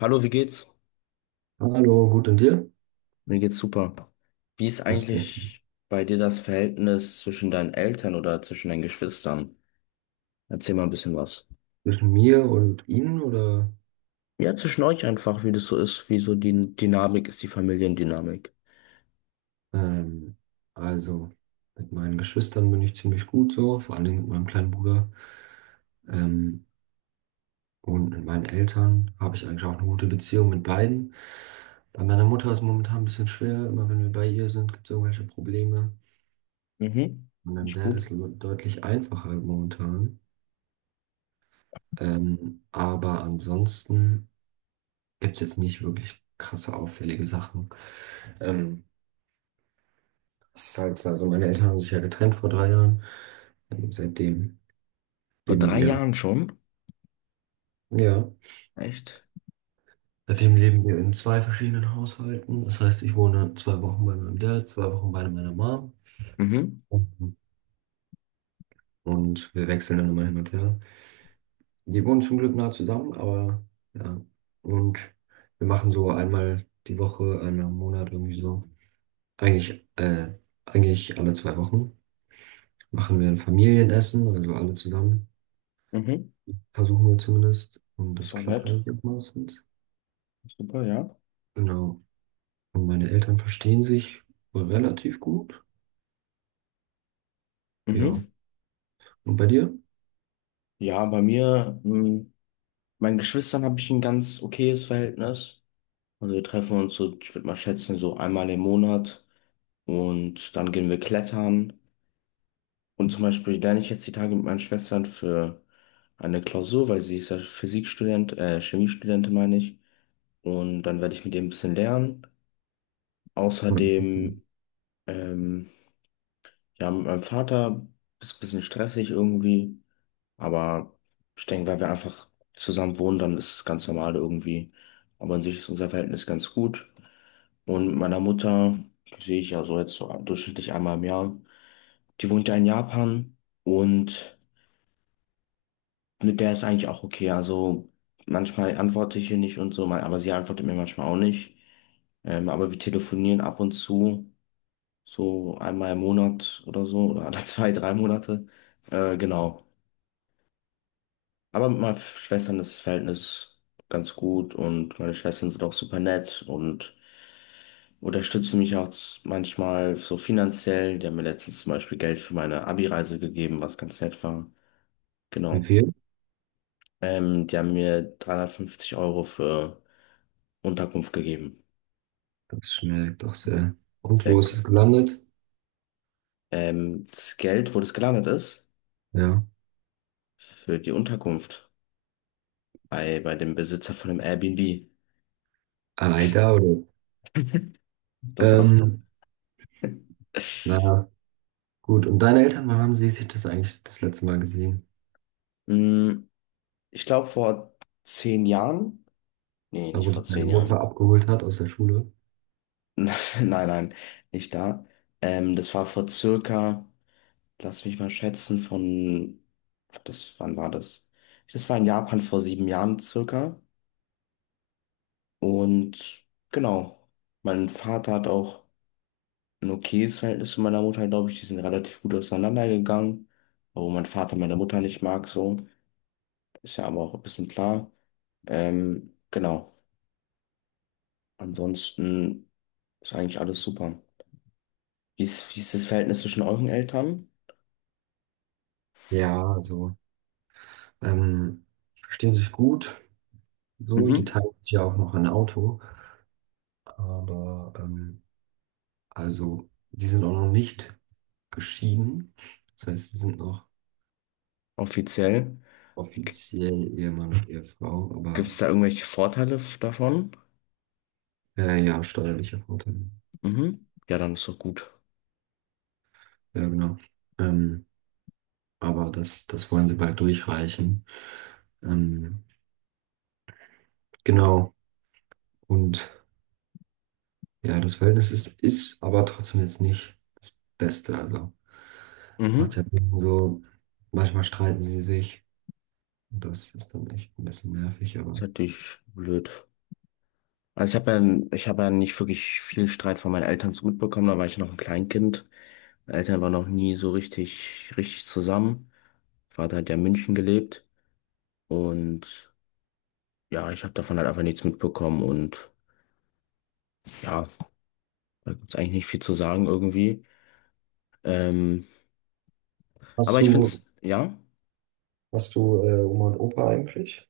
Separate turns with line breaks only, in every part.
Hallo, wie geht's?
Hallo, gut und dir?
Mir geht's super. Wie ist
Das auch.
eigentlich bei dir das Verhältnis zwischen deinen Eltern oder zwischen deinen Geschwistern? Erzähl mal ein bisschen was.
Zwischen mir und Ihnen oder?
Ja, zwischen euch einfach, wie das so ist, wie so die Dynamik ist, die Familiendynamik.
Ähm, also mit meinen Geschwistern bin ich ziemlich gut so, vor allen Dingen mit meinem kleinen Bruder. Ähm, und mit meinen Eltern habe ich eigentlich auch eine gute Beziehung mit beiden. Bei meiner Mutter ist es momentan ein bisschen schwer, immer wenn wir bei ihr sind, gibt es irgendwelche Probleme.
Mhm.
Mit meinem
Nicht
Dad
gut.
ist es deutlich einfacher momentan. Aber ansonsten gibt es jetzt nicht wirklich krasse auffällige Sachen. Ähm, Das ist halt, also meine Eltern haben sich ja getrennt vor drei Jahren. Und
Vor
leben
drei
wir,
Jahren schon?
ja,
Echt?
seitdem leben wir in zwei verschiedenen Haushalten. Das heißt, ich wohne zwei Wochen bei meinem Dad, zwei Wochen bei meiner Mom.
Mhm.
Und und wir wechseln dann immer hin und her. Die wohnen zum Glück nah zusammen, aber ja. Und wir machen so einmal die Woche, einmal im Monat irgendwie so. Eigentlich, äh, eigentlich alle zwei Wochen machen wir ein Familienessen, also alle zusammen.
Mhm.
Versuchen wir zumindest. Und
Ist
das
doch
klappt
nett.
eigentlich auch meistens.
Super, ja.
Genau. Und meine Eltern verstehen sich relativ gut. Ja.
Mhm.
Und bei dir?
Ja, bei mir, meinen Geschwistern habe ich ein ganz okayes Verhältnis. Also wir treffen uns so, ich würde mal schätzen, so einmal im Monat. Und dann gehen wir klettern. Und zum Beispiel lerne ich jetzt die Tage mit meinen Schwestern für eine Klausur, weil sie ist ja Physikstudent, Chemiestudentin meine ich. Und dann werde ich mit ihr ein bisschen lernen. Außerdem, ähm, ja, mit meinem Vater ist ein bisschen stressig irgendwie. Aber ich denke, weil wir einfach zusammen wohnen, dann ist es ganz normal irgendwie. Aber an sich ist unser Verhältnis ganz gut. Und mit meiner Mutter sehe ich ja so jetzt so durchschnittlich einmal im Jahr. Die wohnt ja in Japan und mit der ist eigentlich auch okay. Also manchmal antworte ich ihr nicht und so, aber sie antwortet mir manchmal auch nicht. Aber wir telefonieren ab und zu, so einmal im Monat oder so, oder alle zwei, drei Monate. Genau. Aber mit meinen Schwestern ist das Verhältnis ganz gut und meine Schwestern sind auch super nett und unterstützen mich auch manchmal so finanziell. Die haben mir letztens zum Beispiel Geld für meine Abi-Reise gegeben, was ganz nett war.
Wie
Genau.
viel?
Die haben mir 350€ für Unterkunft gegeben.
Das schmeckt doch sehr. Und
Sehr
wo ist es
gut, ja.
gelandet?
Das Geld, wo das gelandet ist,
Ja.
für die Unterkunft bei dem Besitzer von dem Airbnb.
Ah, da oder?
Das doch.
Ähm, na gut. Und deine Eltern, wann haben sie sich das eigentlich das letzte Mal gesehen?
Hm, ich glaube, vor 10 Jahren. Nee,
Da,
nicht
wo dich
vor
deine
zehn
Mutter
Jahren.
abgeholt hat aus der Schule?
Nein, nein, nicht da. Das war vor circa, lass mich mal schätzen, das, wann war das? Das war in Japan vor 7 Jahren circa. Und genau, mein Vater hat auch ein okayes Verhältnis zu meiner Mutter, glaube ich. Die sind relativ gut auseinandergegangen, obwohl mein Vater meine Mutter nicht mag, so. Ist ja aber auch ein bisschen klar. Genau, ansonsten ist eigentlich alles super. Wie ist das Verhältnis zwischen euren Eltern?
Ja, also, ähm, verstehen sich gut. So, die
Mhm.
teilen sich ja auch noch ein Auto. Aber also sie sind auch noch nicht geschieden. Das heißt, sie sind noch
Offiziell.
offiziell Ehemann und Ehefrau,
Gibt
aber
es da irgendwelche Vorteile davon?
ja, steuerlicher Vorteil.
Mhm. Ja, dann ist doch gut.
Ja, genau. Ähm, aber das wollen sie bald durchreichen. Ähm, genau. Und ja, ist aber trotzdem jetzt nicht das Beste. Also macht
Mhm.
ja so, manchmal streiten sie sich. Und das ist dann echt ein bisschen nervig,
Ist
aber.
natürlich blöd. Also ich habe ja nicht wirklich viel Streit von meinen Eltern so mitbekommen, da war ich noch ein Kleinkind. Meine Eltern waren noch nie so richtig, richtig zusammen. Vater hat ja in München gelebt und ja, ich habe davon halt einfach nichts mitbekommen und ja, da gibt's eigentlich nicht viel zu sagen irgendwie. Ähm, aber
Hast
ich
du,
find's, ja,
hast du Oma und Opa eigentlich?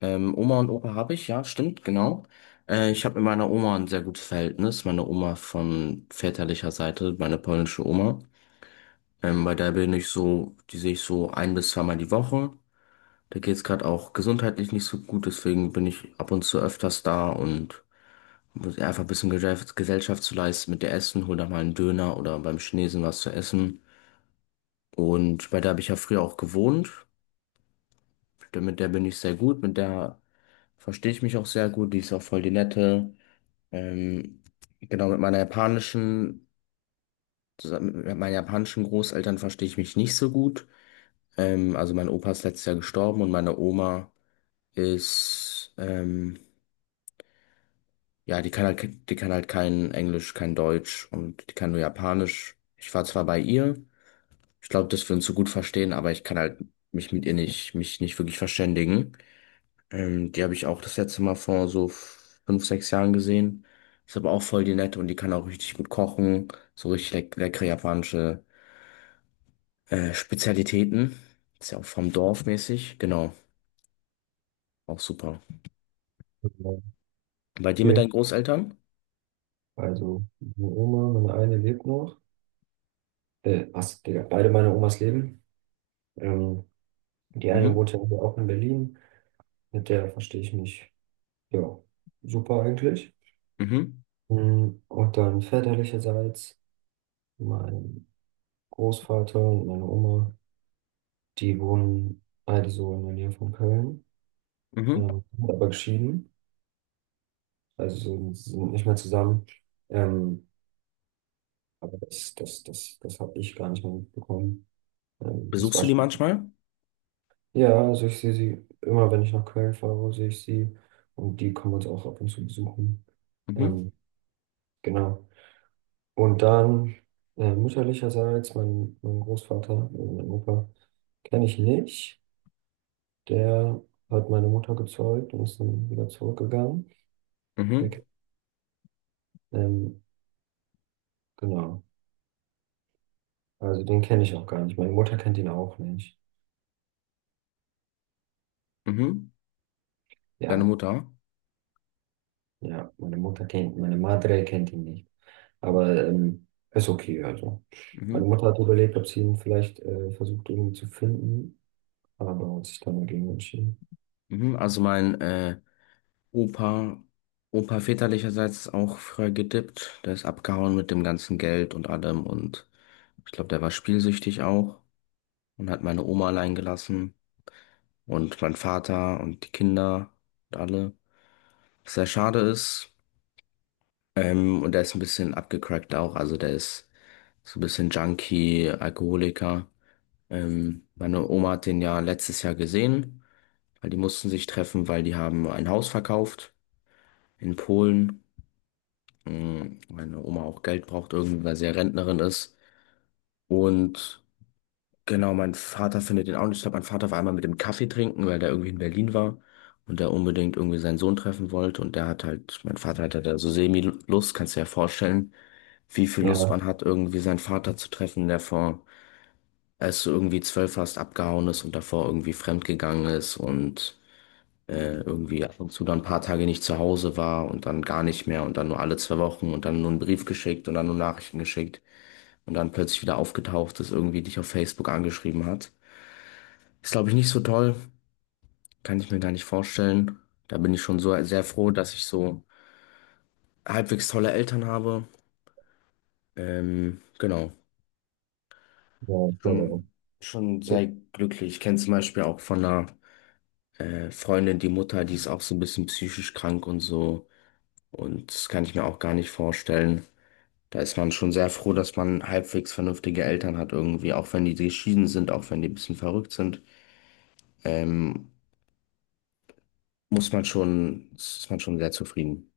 Oma und Opa habe ich, ja, stimmt, genau. Ich habe mit meiner Oma ein sehr gutes Verhältnis, meine Oma von väterlicher Seite, meine polnische Oma. Bei der bin ich so, die sehe ich so ein bis zweimal die Woche. Da geht's gerade auch gesundheitlich nicht so gut, deswegen bin ich ab und zu öfters da und muss einfach ein bisschen Gesellschaft zu leisten mit der Essen, hol da mal einen Döner oder beim Chinesen was zu essen. Und bei der habe ich ja früher auch gewohnt. Mit der bin ich sehr gut, mit der verstehe ich mich auch sehr gut, die ist auch voll die nette. Ähm, genau, zusammen mit meinen japanischen Großeltern verstehe ich mich nicht so gut. Also mein Opa ist letztes Jahr gestorben und meine Oma ist, ja, die kann halt kein Englisch, kein Deutsch und die kann nur Japanisch. Ich war zwar bei ihr, ich glaube, dass wir uns so gut verstehen, aber ich kann halt mich nicht wirklich verständigen. Die habe ich auch das letzte Mal vor so 5, 6 Jahren gesehen. Ist aber auch voll die nette und die kann auch richtig gut kochen, so richtig leckere japanische Spezialitäten. Ist ja auch vom Dorf mäßig, genau, auch super.
Okay.
Bei dir mit deinen Großeltern?
Also meine Oma, meine eine lebt noch. Was, Digga, beide meine Omas leben. Ähm, die eine
Mhm.
wohnt ja hier auch in Berlin. Mit der verstehe ich mich, ja, super eigentlich.
Mhm.
Mm, und dann väterlicherseits mein Großvater und meine Oma, die wohnen beide so in der Nähe von Köln,
Mhm.
sind aber geschieden, also sind nicht mehr zusammen. Ähm, aber das habe ich gar nicht mehr mitbekommen. Das
Besuchst
war
du die
schon.
manchmal?
Ja, also ich sehe sie immer, wenn ich nach Köln fahre, sehe ich sie. Und die kommen uns auch ab und zu besuchen.
Mhm.
Ähm, genau. Und dann mütterlicherseits, mein Großvater, mein Opa, kenne ich nicht. Der hat meine Mutter gezeugt und ist dann wieder zurückgegangen. Der,
Mhm.
ke- ähm, genau. Also den kenne ich auch gar nicht. Meine Mutter kennt ihn auch nicht.
Mhm. Deine
Ja,
Mutter?
ja, meine Madre kennt ihn nicht. Aber
Okay.
ist okay, also. Meine
Mhm.
Mutter hat überlegt, ob sie ihn vielleicht versucht irgendwie zu finden, aber hat sich dann dagegen entschieden.
Mhm. Also mein Opa, Opa väterlicherseits ist auch früher gedippt. Der ist abgehauen mit dem ganzen Geld und allem und ich glaube, der war spielsüchtig auch und hat meine Oma allein gelassen und mein Vater und die Kinder und alle. Was sehr schade ist. Und der ist ein bisschen abgecrackt auch. Also der ist so ein bisschen Junkie, Alkoholiker. Meine Oma hat den ja letztes Jahr gesehen, weil die mussten sich treffen, weil die haben ein Haus verkauft in Polen. Meine Oma auch Geld braucht, irgendwie, weil sie ja Rentnerin ist. Und genau, mein Vater findet den auch nicht. Ich glaube, mein Vater war einmal mit dem Kaffee trinken, weil der irgendwie in Berlin war und der unbedingt irgendwie seinen Sohn treffen wollte. Und der hat halt, mein Vater hatte da so Semi-Lust, kannst du dir ja vorstellen, wie viel Lust
Ja,
man hat, irgendwie seinen Vater zu treffen, der vor als du irgendwie 12 warst, abgehauen ist und davor irgendwie fremdgegangen ist und irgendwie ab und zu dann ein paar Tage nicht zu Hause war und dann gar nicht mehr und dann nur alle 2 Wochen und dann nur einen Brief geschickt und dann nur Nachrichten geschickt und dann plötzlich wieder aufgetaucht ist, irgendwie dich auf Facebook angeschrieben hat. Ist, glaube ich, nicht so toll. Kann ich mir gar nicht vorstellen. Da bin ich schon so sehr froh, dass ich so halbwegs tolle Eltern habe. Genau.
ja, ich glaube auch.
Schon, schon sehr glücklich. Ich kenne zum Beispiel auch von einer Freundin, die Mutter, die ist auch so ein bisschen psychisch krank und so. Und das kann ich mir auch gar nicht vorstellen. Da ist man schon sehr froh, dass man halbwegs vernünftige Eltern hat irgendwie, auch wenn die geschieden sind, auch wenn die ein bisschen verrückt sind. Ähm, ist man schon sehr zufrieden.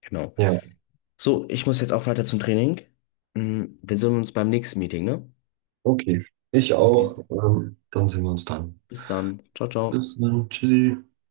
Genau.
Ja,
So, ich muss jetzt auch weiter zum Training. Wir sehen uns beim nächsten Meeting, ne?
okay. Ich
Okay.
auch. Dann sehen wir uns dann.
Bis dann. Ciao, ciao.
Bis dann. Tschüssi.